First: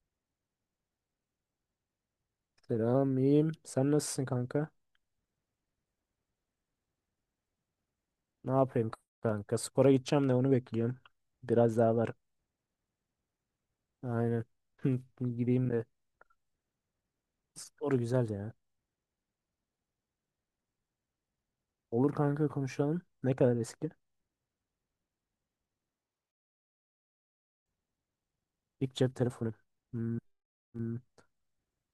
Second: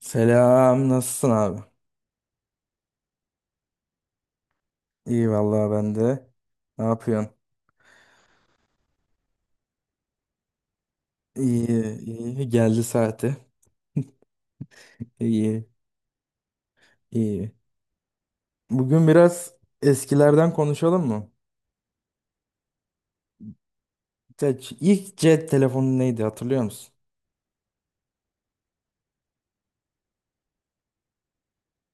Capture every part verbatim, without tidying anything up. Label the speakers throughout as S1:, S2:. S1: Selam, nasılsın abi?
S2: Selam, iyiyim. Sen nasılsın kanka?
S1: İyi vallahi ben de. Ne yapıyorsun?
S2: Ne yapayım kanka? Spora gideceğim de onu bekliyorum. Biraz
S1: İyi,
S2: daha var.
S1: iyi. Geldi saati.
S2: Aynen.
S1: İyi,
S2: Gideyim de.
S1: iyi.
S2: Spor güzel ya.
S1: Bugün biraz eskilerden konuşalım mı?
S2: Olur kanka konuşalım. Ne kadar eski?
S1: Ya c- İlk cep telefonu neydi hatırlıyor musun?
S2: İlk cep telefonu. Hmm, hmm.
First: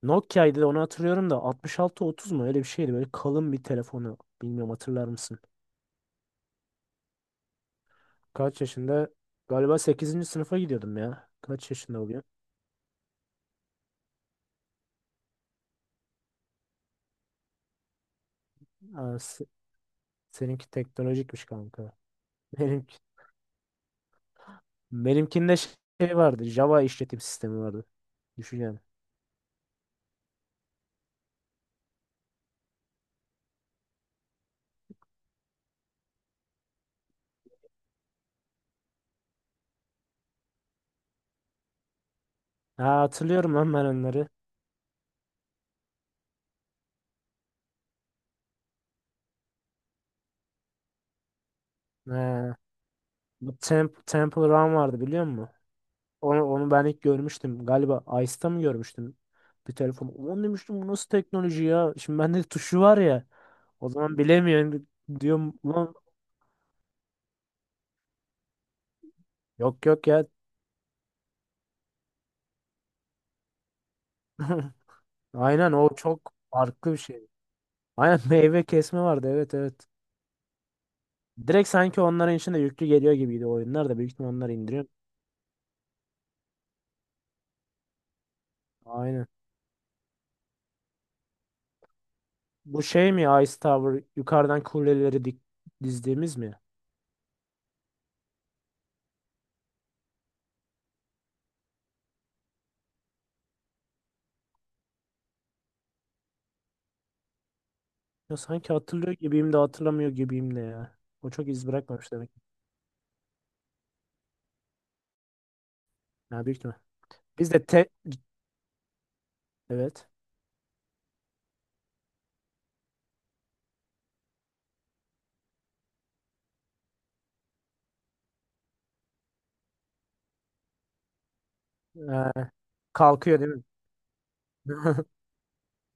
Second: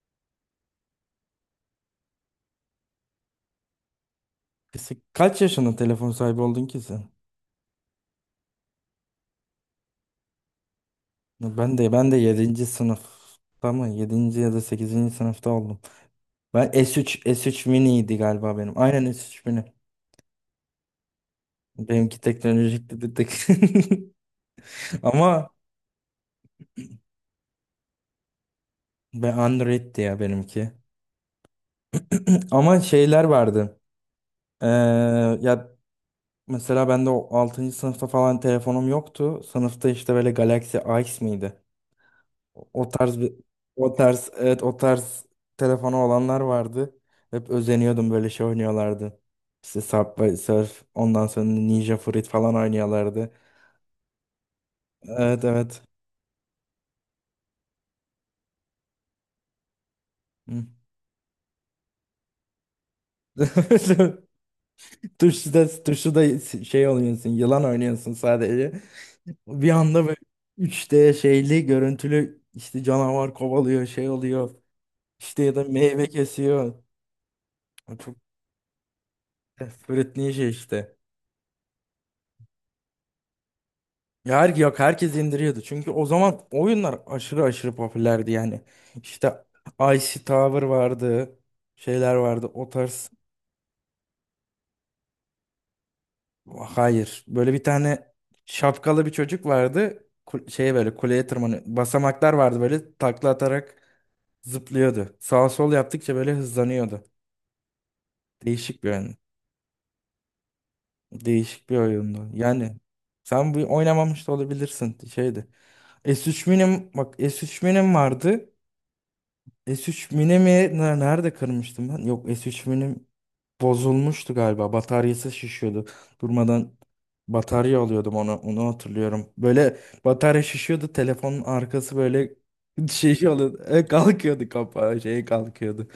S2: Nokia'ydı da onu hatırlıyorum da altmış altı otuz mu? Öyle bir şeydi. Böyle kalın bir telefonu. Bilmiyorum
S1: Kısa-
S2: hatırlar mısın?
S1: Kaç yaşında telefon sahibi oldun ki sen?
S2: Kaç yaşında? Galiba sekizinci sınıfa gidiyordum ya. Kaç
S1: Ben de
S2: yaşında
S1: ben de
S2: oluyor?
S1: yedinci sınıfta mı? Yedinci ya da sekizinci sınıfta oldum. Ben S üç S üç Mini'ydi galiba benim. Aynen
S2: Aa, se-
S1: S üç Mini.
S2: seninki teknolojikmiş kanka.
S1: Benimki teknolojikti
S2: Benimki
S1: dedik. Ama
S2: benimkinde şey vardı. Java işletim sistemi vardı. Düşün yani.
S1: ben Android'ti ya benimki. Ama şeyler vardı. Ee, ya mesela ben de o altıncı sınıfta falan telefonum yoktu. Sınıfta işte böyle Galaxy Ace miydi? O o
S2: Ha,
S1: tarz bir,
S2: hatırlıyorum lan ben
S1: o
S2: onları.
S1: tarz, evet, o tarz telefonu olanlar vardı. Hep özeniyordum, böyle şey oynuyorlardı. İşte Subway Surf, ondan sonra Ninja Fruit falan
S2: Ha,
S1: oynuyorlardı.
S2: bu Temp Temple Run vardı biliyor
S1: Evet,
S2: musun?
S1: evet.
S2: Onu, onu ben ilk görmüştüm. Galiba Ice'ta mı görmüştüm? Bir telefon. Onu
S1: Hı.
S2: demiştim bu nasıl teknoloji ya? Şimdi bende tuşu var ya. O zaman bilemiyorum.
S1: Tuşu
S2: Diyorum
S1: da,
S2: ulan
S1: tuşu da şey oynuyorsun, yılan oynuyorsun sadece. Bir
S2: yok yok
S1: anda böyle
S2: ya.
S1: üç D şeyli görüntülü, işte canavar kovalıyor, şey oluyor. İşte ya da
S2: Aynen o
S1: meyve
S2: çok
S1: kesiyor.
S2: farklı bir şey.
S1: O Çok
S2: Aynen meyve kesme vardı, evet evet.
S1: öğrettiği şey işte.
S2: Direkt sanki onların içinde yüklü geliyor gibiydi oyunlar da, büyük ihtimalle
S1: Ya, her,
S2: onlar
S1: yok,
S2: indiriyor.
S1: herkes indiriyordu. Çünkü o zaman oyunlar aşırı aşırı popülerdi yani.
S2: Aynen.
S1: İşte Icy Tower vardı. Şeyler vardı. O
S2: Bu
S1: tarz.
S2: şey mi, Ice Tower, yukarıdan kuleleri dik dizdiğimiz mi?
S1: Hayır. Böyle bir tane şapkalı bir çocuk vardı. Kul- Şey, böyle kuleye tırmanıyor. Basamaklar vardı, böyle takla atarak zıplıyordu. Sağ sol yaptıkça böyle hızlanıyordu.
S2: Ya sanki
S1: Değişik bir
S2: hatırlıyor
S1: oyun.
S2: gibiyim de hatırlamıyor gibiyim de ya. O çok iz
S1: Değişik bir
S2: bırakmamış
S1: oyundu.
S2: demek.
S1: Yani sen bu oynamamış da olabilirsin, şeydi. S üç
S2: Ya büyük ihtimal.
S1: Mini'm, bak
S2: Biz
S1: S üç
S2: de te...
S1: Mini'm vardı.
S2: Evet.
S1: S üç Mini mi ne- nerede kırmıştım ben? Yok, S üç Mini'm bozulmuştu galiba. Bataryası şişiyordu. Durmadan batarya alıyordum, onu onu hatırlıyorum. Böyle batarya şişiyordu. Telefonun arkası böyle
S2: Ee,
S1: şey
S2: kalkıyor değil mi?
S1: oluyordu. E, Kalkıyordu kapağı, şey kalkıyordu.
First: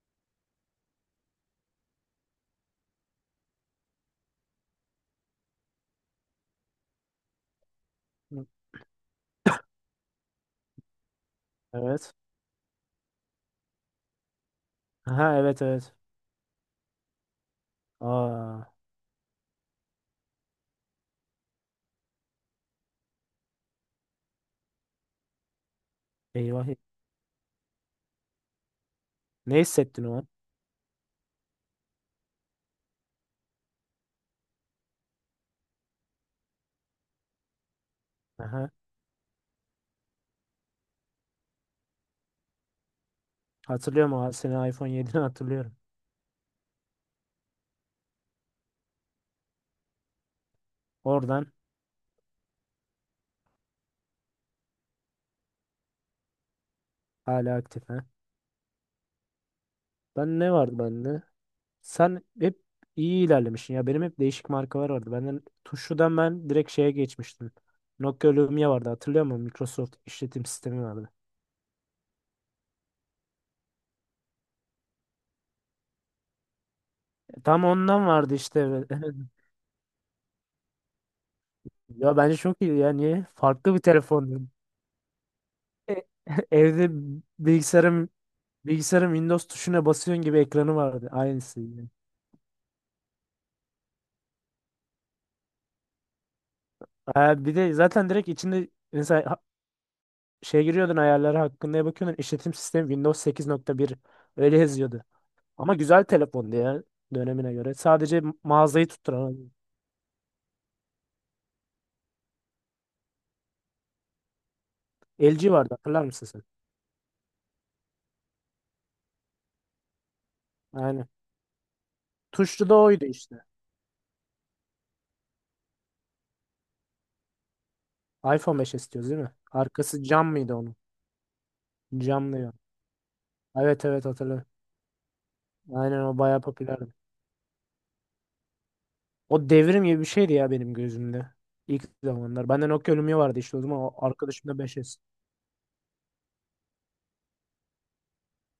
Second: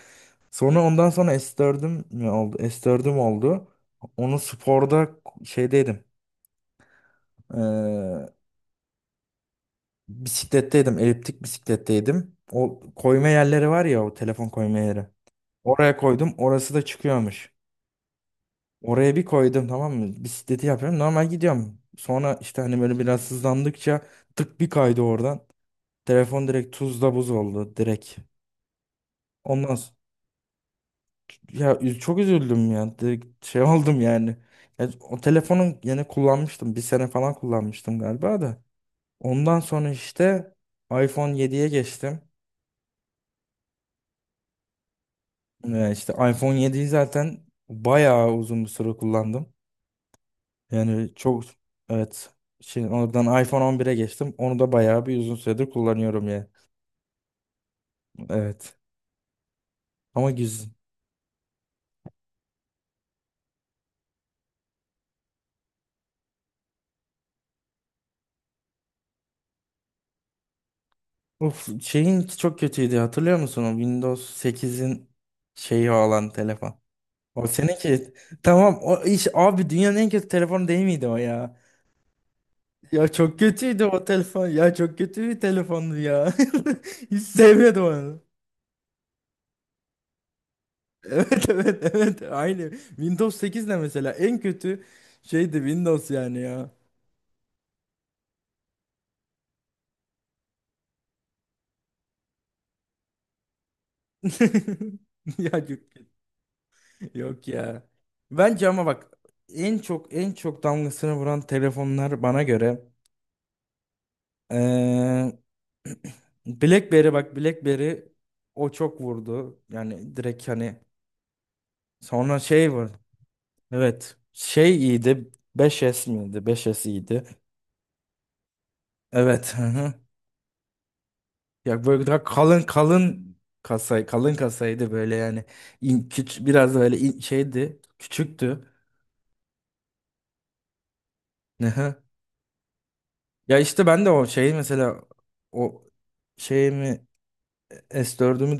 S1: Sonra ondan sonra S dördüm mi oldu? S dördüm oldu. Onu sporda şeydeydim. eee, bisikletteydim. Eliptik
S2: Evet.
S1: bisikletteydim. O koyma yerleri var ya, o telefon koyma yeri.
S2: Aha, evet evet.
S1: Oraya koydum. Orası da çıkıyormuş.
S2: Aa,
S1: Oraya bir koydum, tamam mı? Bisikleti yapıyorum. Normal gidiyorum. Sonra işte, hani böyle biraz hızlandıkça, tık bir kaydı oradan. Telefon
S2: eyvah.
S1: direkt tuzla buz oldu, direkt.
S2: Ne
S1: Ondan sonra.
S2: hissettin o an?
S1: Ya, üz- çok üzüldüm ya. Direkt şey oldum yani. Ya, o telefonu yine kullanmıştım. Bir sene falan kullanmıştım galiba da.
S2: Aha.
S1: Ondan sonra işte iPhone yediye geçtim.
S2: Hatırlıyorum o an. Seni iPhone yedini hatırlıyorum.
S1: Ee, işte iPhone yediyi zaten bayağı uzun bir süre kullandım. Yani çok,
S2: Oradan
S1: evet. Şimdi oradan iPhone on bire geçtim. Onu da bayağı bir uzun süredir kullanıyorum ya.
S2: hala aktif ha.
S1: Evet. Ama
S2: Ben ne
S1: güzel.
S2: vardı bende? Sen hep iyi ilerlemişsin ya. Benim hep değişik markalar vardı. Benden Tuşu'dan ben direkt şeye geçmiştim. Nokia Lumia vardı hatırlıyor musun? Microsoft işletim sistemi vardı.
S1: Of, şeyin çok kötüydü hatırlıyor musun? O Windows sekizin şeyi olan telefon.
S2: E,
S1: O
S2: Tam ondan
S1: seninki.
S2: vardı
S1: Tamam
S2: işte.
S1: o iş abi, dünyanın en kötü telefonu değil miydi o ya?
S2: Ya bence çok iyi ya.
S1: Ya
S2: Niye?
S1: çok
S2: Farklı bir
S1: kötüydü o telefon.
S2: telefon.
S1: Ya çok kötü bir
S2: E,
S1: telefondu ya.
S2: Evde
S1: Hiç sevmedim
S2: bilgisayarım
S1: onu.
S2: bilgisayarım Windows tuşuna basıyorsun gibi ekranı vardı.
S1: Evet,
S2: Aynısı yine.
S1: evet, evet, aynı. Windows sekiz de mesela en kötü şeydi, Windows yani ya.
S2: Ha, bir de zaten direkt içinde mesela ha- şey giriyordun, ayarları hakkında bakıyordun. İşletim sistemi Windows sekiz nokta bir öyle yazıyordu.
S1: Ya
S2: Ama
S1: yok,
S2: güzel telefondu ya
S1: yok
S2: dönemine göre.
S1: ya.
S2: Sadece
S1: Bence ama
S2: mağazayı
S1: bak,
S2: tutturan
S1: en çok en çok damgasını vuran telefonlar bana göre, Ee,
S2: L G vardı, hatırlar mısın sen?
S1: BlackBerry, bak BlackBerry o çok vurdu. Yani direkt hani,
S2: Aynen.
S1: sonra
S2: Tuşlu
S1: şey
S2: da
S1: var.
S2: oydu işte.
S1: Evet. Şey iyiydi. Beş S miydi? beş S iyiydi.
S2: iPhone beş istiyoruz değil mi?
S1: Evet. Hı hı.
S2: Arkası cam mıydı onun?
S1: Ya, böyle daha
S2: Camlıyor.
S1: kalın kalın,
S2: Evet evet,
S1: kasay kalın
S2: hatırlıyorum.
S1: kasaydı böyle yani.
S2: Aynen
S1: İn,
S2: o
S1: küç,
S2: bayağı
S1: biraz da
S2: popülerdi.
S1: böyle in- şeydi. Küçüktü.
S2: O devrim gibi bir şeydi ya benim gözümde.
S1: Hı
S2: İlk
S1: hı.
S2: zamanlar. Bende Nokia Lumia vardı işte
S1: Ya
S2: o zaman.
S1: işte
S2: O
S1: ben de o
S2: arkadaşım
S1: şey
S2: da beş S.
S1: mesela, o şeyimi, S dördümü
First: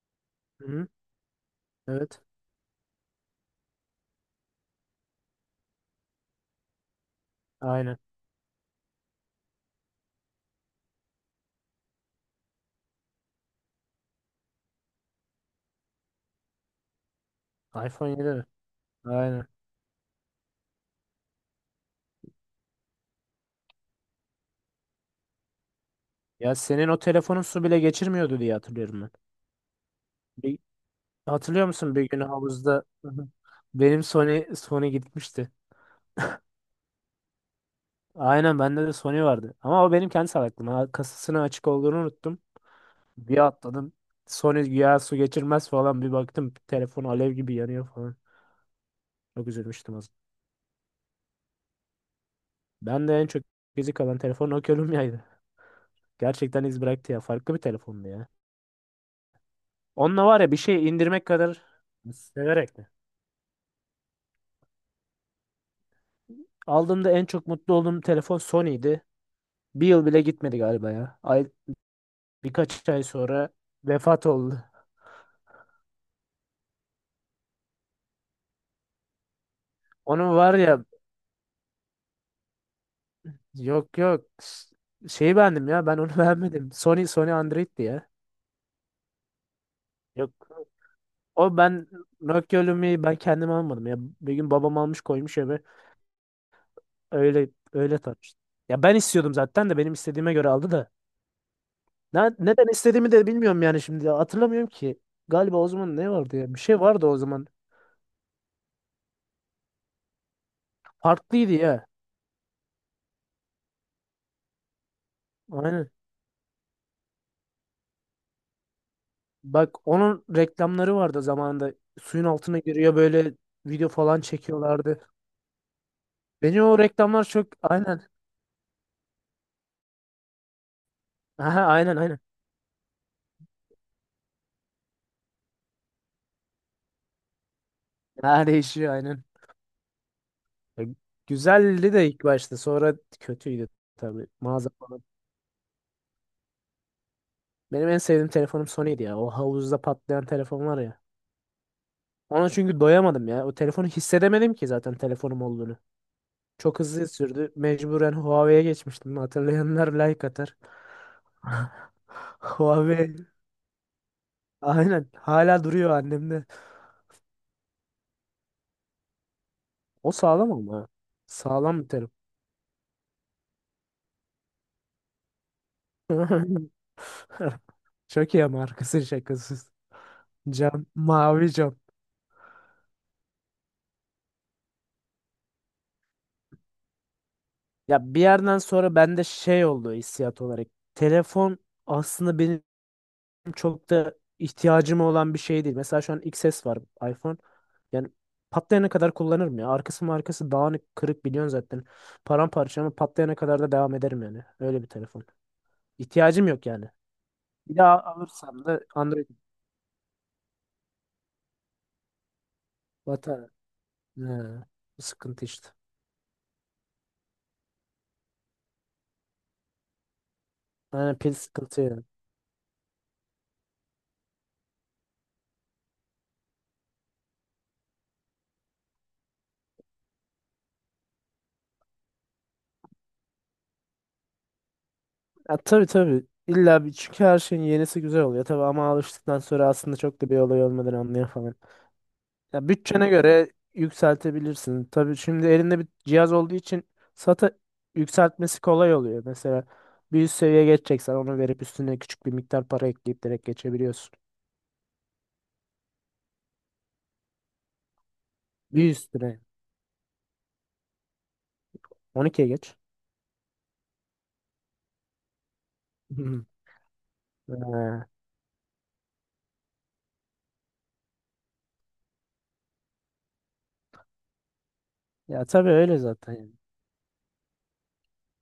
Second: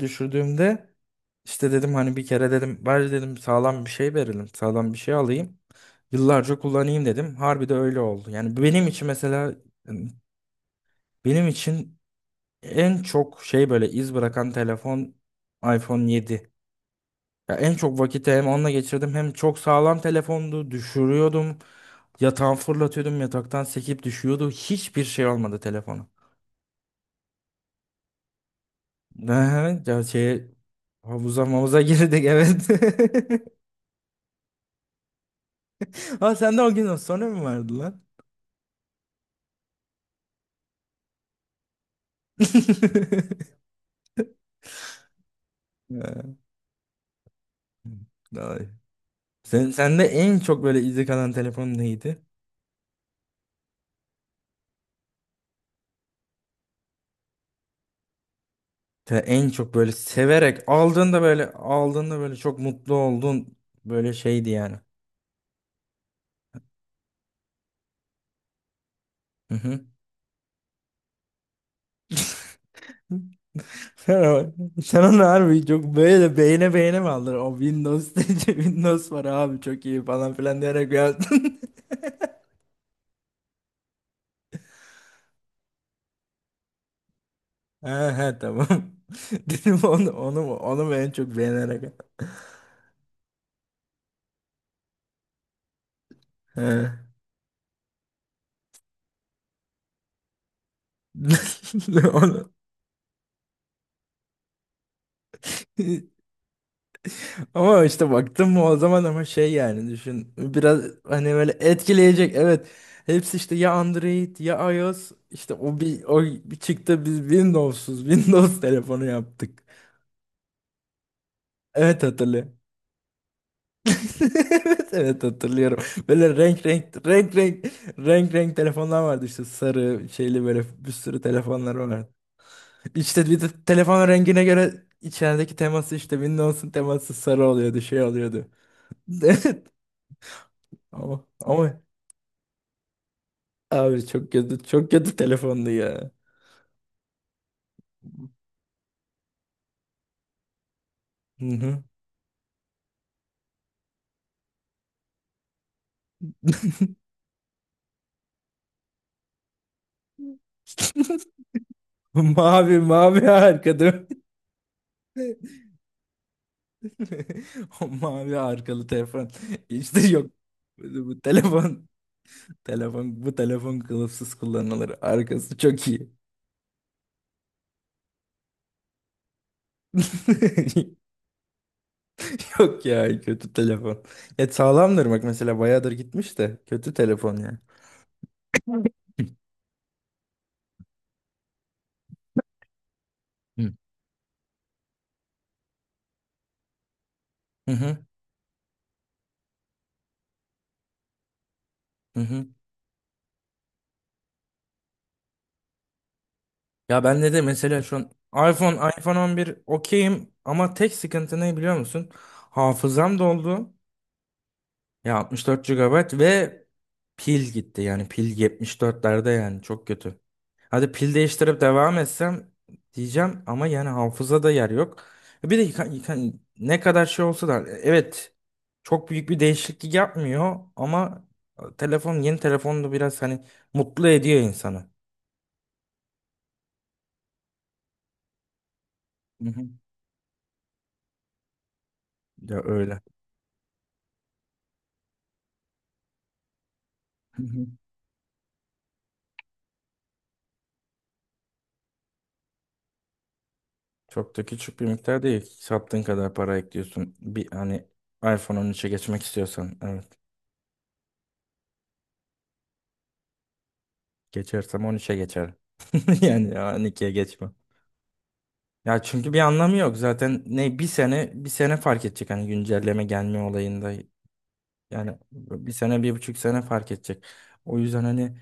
S2: Hı-hı.
S1: düşürdüğümde, işte dedim hani,
S2: Evet.
S1: bir kere dedim, bari dedim sağlam bir şey verelim. Sağlam bir şey alayım. Yıllarca kullanayım dedim. Harbi de
S2: Aynen.
S1: öyle oldu. Yani benim için mesela, yani benim için en çok şey, böyle iz bırakan telefon iPhone yedi. Ya en çok
S2: iPhone
S1: vakiti
S2: yedi.
S1: hem onunla geçirdim, hem
S2: Aynen.
S1: çok sağlam telefondu. Düşürüyordum. Yatağa fırlatıyordum. Yataktan sekip düşüyordu. Hiçbir şey olmadı telefona.
S2: Ya senin o telefonun su bile geçirmiyordu diye hatırlıyorum ben.
S1: Ne? Ya şey,
S2: Bir
S1: havuza
S2: hatırlıyor
S1: mavuza
S2: musun bir gün
S1: girdik, evet.
S2: havuzda benim Sony Sony gitmişti.
S1: Ha, sende o gün sonra mı vardı lan?
S2: Aynen bende de Sony vardı. Ama o benim kendi salaklığım. Ha, kasasının açık olduğunu unuttum. Bir atladım. Sony güya su geçirmez falan. Bir
S1: Ha,
S2: baktım telefon alev gibi yanıyor falan.
S1: vay.
S2: Çok
S1: Sen,
S2: üzülmüştüm
S1: sende
S2: aslında.
S1: en çok böyle izi kalan telefon neydi?
S2: Ben de en çok gizli kalan telefon Nokia Lumia'ydı. Gerçekten iz bıraktı ya. Farklı bir telefondu ya.
S1: Te- En çok böyle
S2: Onunla var ya bir
S1: severek
S2: şey
S1: aldığında,
S2: indirmek
S1: böyle
S2: kadar
S1: aldığında böyle çok
S2: severek mi?
S1: mutlu oldun, böyle şeydi yani.
S2: Aldığımda en çok mutlu olduğum telefon Sony'ydi.
S1: Hı hı.
S2: Bir yıl bile gitmedi galiba ya. Birkaç ay sonra
S1: Sen,
S2: vefat
S1: o-
S2: oldu.
S1: sen onu harbi çok böyle beğene beğene mi aldın? O Windows Windows var abi, çok iyi falan
S2: Onun var
S1: filan
S2: ya,
S1: diyerek yaptın.
S2: yok yok, şeyi beğendim ya ben, onu beğenmedim. Sony Sony Android'ti ya.
S1: Ha ha, tamam. Dedim onu
S2: Yok,
S1: onu mu onu mu en çok
S2: o
S1: beğenerek.
S2: ben Nokia Lumia'yı ben kendim almadım ya. Bir gün babam almış, koymuş eve,
S1: He.
S2: öyle öyle tartıştım. Ya ben istiyordum zaten de benim istediğime göre aldı da. Ne,
S1: Onu
S2: neden istediğimi de bilmiyorum yani şimdi hatırlamıyorum ki. Galiba o zaman ne vardı ya, bir şey vardı o zaman.
S1: Ama işte baktım mı o zaman, ama şey yani, düşün biraz hani, böyle
S2: Farklıydı ya.
S1: etkileyecek, evet, hepsi işte ya Android ya iOS, işte o
S2: Aynen.
S1: bir o bir çıktı, biz Windows'uz. Windows telefonu yaptık.
S2: Bak onun reklamları vardı zamanında.
S1: Evet,
S2: Suyun
S1: hatırlıyorum.
S2: altına giriyor böyle video falan
S1: Evet,
S2: çekiyorlardı.
S1: evet, hatırlıyorum. Böyle
S2: Beni
S1: renk
S2: o
S1: renk
S2: reklamlar
S1: renk
S2: çok,
S1: renk
S2: aynen.
S1: renk renk telefonlar vardı, işte sarı şeyli, böyle bir sürü
S2: Aha,
S1: telefonlar
S2: aynen
S1: vardı.
S2: aynen.
S1: İşte bir de telefonun rengine göre içerideki teması, işte Windows'un teması sarı oluyordu, şey oluyordu.
S2: Ha değişiyor aynen.
S1: Evet,
S2: Ya,
S1: ama ama
S2: Güzeldi de ilk başta sonra kötüydü
S1: abi
S2: tabii.
S1: çok kötü,
S2: Mağaza
S1: çok
S2: falan.
S1: kötü telefondu ya.
S2: Benim en sevdiğim telefonum Sony'ydi ya. O havuzda patlayan telefon var ya.
S1: Hı hı.
S2: Ona çünkü doyamadım ya. O telefonu hissedemedim ki zaten telefonum olduğunu. Çok hızlı sürdü. Mecburen Huawei'ye geçmiştim. Hatırlayanlar like atar.
S1: Mavi
S2: Huawei.
S1: mavi arkada.
S2: Aynen. Hala duruyor annemde.
S1: O mavi arkalı telefon. İşte
S2: O
S1: yok.
S2: sağlam ama.
S1: Bu bu
S2: Sağlam
S1: telefon
S2: bir terim.
S1: telefon bu telefon kılıfsız kullanılır. Arkası çok iyi.
S2: Çok iyi ama arkası şakasız. Cam, mavi cam.
S1: Yok ya, kötü telefon. Ya sağlamdır bak mesela, bayağıdır gitmiş, de kötü telefon ya.
S2: Ya bir yerden sonra bende şey oldu hissiyat olarak. Telefon aslında benim
S1: Hı.
S2: çok da ihtiyacım olan bir şey değil. Mesela şu an X S var, iPhone.
S1: Hı hı.
S2: Yani patlayana kadar kullanırım ya. Arkası markası dağınık kırık biliyorsun zaten.
S1: Hı.
S2: Paramparça ama patlayana kadar da devam ederim yani. Öyle bir telefon. İhtiyacım yok yani.
S1: Ya bende de
S2: Bir
S1: mesela şu
S2: daha
S1: an
S2: alırsam da
S1: iPhone, iPhone
S2: Android
S1: on bir okeyim, ama tek sıkıntı ne biliyor musun? Hafızam
S2: batar.
S1: doldu.
S2: He, bu
S1: Ya
S2: sıkıntı
S1: altmış dört
S2: işte.
S1: gigabayt ve pil gitti. Yani pil yetmiş dörtlerde, yani çok kötü. Hadi pil
S2: Yani pil
S1: değiştirip
S2: sıkıntı
S1: devam
S2: ya.
S1: etsem diyeceğim, ama yani hafızada yer yok. E Bir de yıka- yıka- ne kadar şey olsa da, evet, çok büyük bir değişiklik yapmıyor, ama telefon, yeni telefon da biraz hani mutlu ediyor insanı.
S2: Ya tabii tabii. İlla bir, çünkü her şeyin yenisi güzel oluyor tabii ama alıştıktan
S1: Hı hı.
S2: sonra aslında çok da bir olay olmadığını anlıyor falan.
S1: Ya
S2: Ya
S1: öyle.
S2: bütçene göre yükseltebilirsin. Tabii şimdi elinde bir cihaz olduğu için SATA yükseltmesi kolay oluyor. Mesela bir üst seviye geçeceksen onu verip üstüne küçük bir miktar para ekleyip direkt geçebiliyorsun.
S1: Çok da küçük bir miktar değil. Sattığın kadar para ekliyorsun. Bir hani iPhone on üçe
S2: Bir
S1: geçmek
S2: üstüne
S1: istiyorsan. Evet.
S2: on ikiye geç.
S1: Geçersem on üçe geçerim.
S2: Hı.
S1: Yani on ikiye geçmem.
S2: Ha,
S1: Ya çünkü bir anlamı yok. Zaten ne bir sene bir sene fark edecek hani, güncelleme gelme olayında. Yani
S2: ya tabii
S1: bir
S2: öyle
S1: sene, bir
S2: zaten,
S1: buçuk
S2: yani.
S1: sene fark edecek. O yüzden hani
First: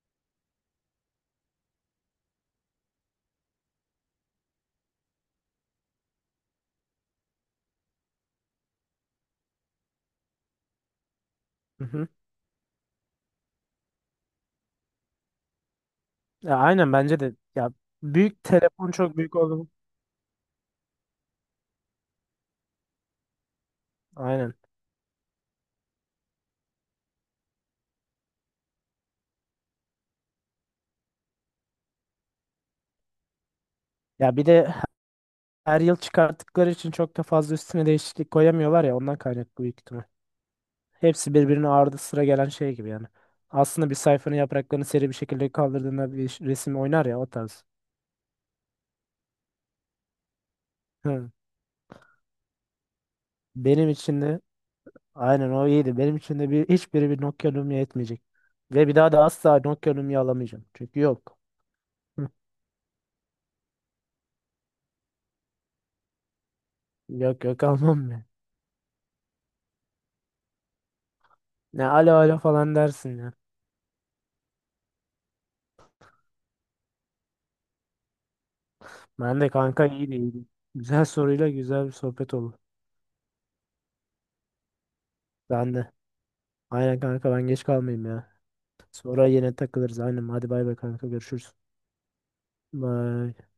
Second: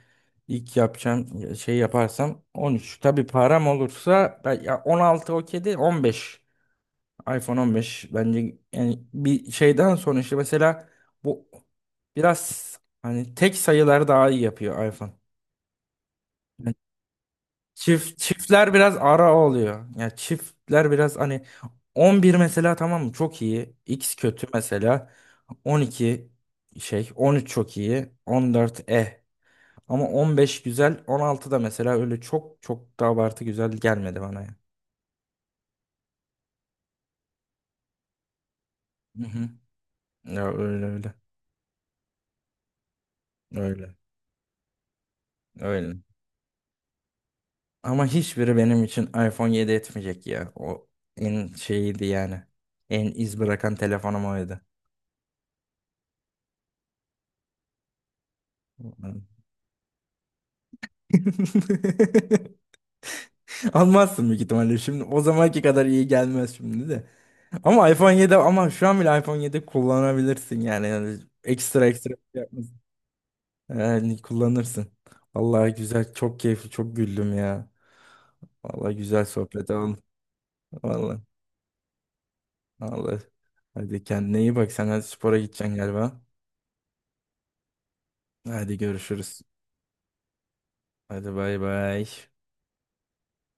S1: ilk yapacağım şey, yaparsam on üç. Tabii param olursa ben- ya, on altı okey değil, on beş. iPhone on beş bence, yani bir şeyden sonra işte, mesela bu
S2: Hı hı.
S1: biraz hani, tek sayılar daha iyi yapıyor iPhone.
S2: Ya
S1: Yani
S2: aynen bence de ya,
S1: çift
S2: büyük
S1: çiftler
S2: telefon
S1: biraz
S2: çok
S1: ara
S2: büyük oldu.
S1: oluyor. Yani çiftler biraz hani, on bir mesela, tamam mı, çok iyi. X kötü
S2: Aynen.
S1: mesela. on iki şey, on üç çok iyi. on dört eh. Ama on beş güzel. on altı da mesela öyle çok çok da abartı güzel gelmedi
S2: Ya
S1: bana
S2: bir
S1: ya.
S2: de her yıl çıkarttıkları için çok da fazla üstüne değişiklik koyamıyorlar ya, ondan
S1: Hı hı.
S2: kaynaklı büyük ihtimal.
S1: Ya öyle öyle.
S2: Hepsi birbirine ardı sıra gelen şey gibi yani. Aslında bir
S1: Öyle.
S2: sayfanın yapraklarını seri bir şekilde
S1: Öyle.
S2: kaldırdığında bir ş- resim oynar ya, o tarz.
S1: Ama hiçbiri benim için iPhone yedi etmeyecek ya. O
S2: Hı.
S1: en şeyiydi yani. En iz bırakan
S2: Benim için
S1: telefonum
S2: de
S1: oydu.
S2: aynen o iyiydi. Benim için de bir, hiçbiri bir Nokia Lumia etmeyecek. Ve bir daha
S1: Ulan.
S2: da asla Nokia Lumia alamayacağım. Çünkü yok. Hı.
S1: Almazsın büyük ihtimalle. Şimdi o zamanki kadar iyi gelmez şimdi de.
S2: Yok yok,
S1: Ama
S2: almam
S1: iPhone
S2: ben.
S1: yedi, ama şu an bile iPhone yedi kullanabilirsin yani. Yani
S2: Ne
S1: ekstra ekstra
S2: alo
S1: bir
S2: alo
S1: şey
S2: falan
S1: yapmasın.
S2: dersin ya.
S1: Yani kullanırsın. Vallahi güzel, çok keyifli, çok güldüm ya. Vallahi güzel
S2: Ben de
S1: sohbet
S2: kanka,
S1: oldu.
S2: iyiydi iyiydi. Güzel
S1: Vallahi.
S2: soruyla güzel bir sohbet oldu.
S1: Vallahi. Hadi kendine iyi bak. Sen hadi spora
S2: Ben
S1: gideceksin
S2: de.
S1: galiba.
S2: Aynen kanka ben geç kalmayayım ya.
S1: Hadi
S2: Sonra
S1: görüşürüz.
S2: yine takılırız. Aynen. Hadi bay bay kanka.
S1: Hadi
S2: Görüşürüz.
S1: bay bay.
S2: Bye.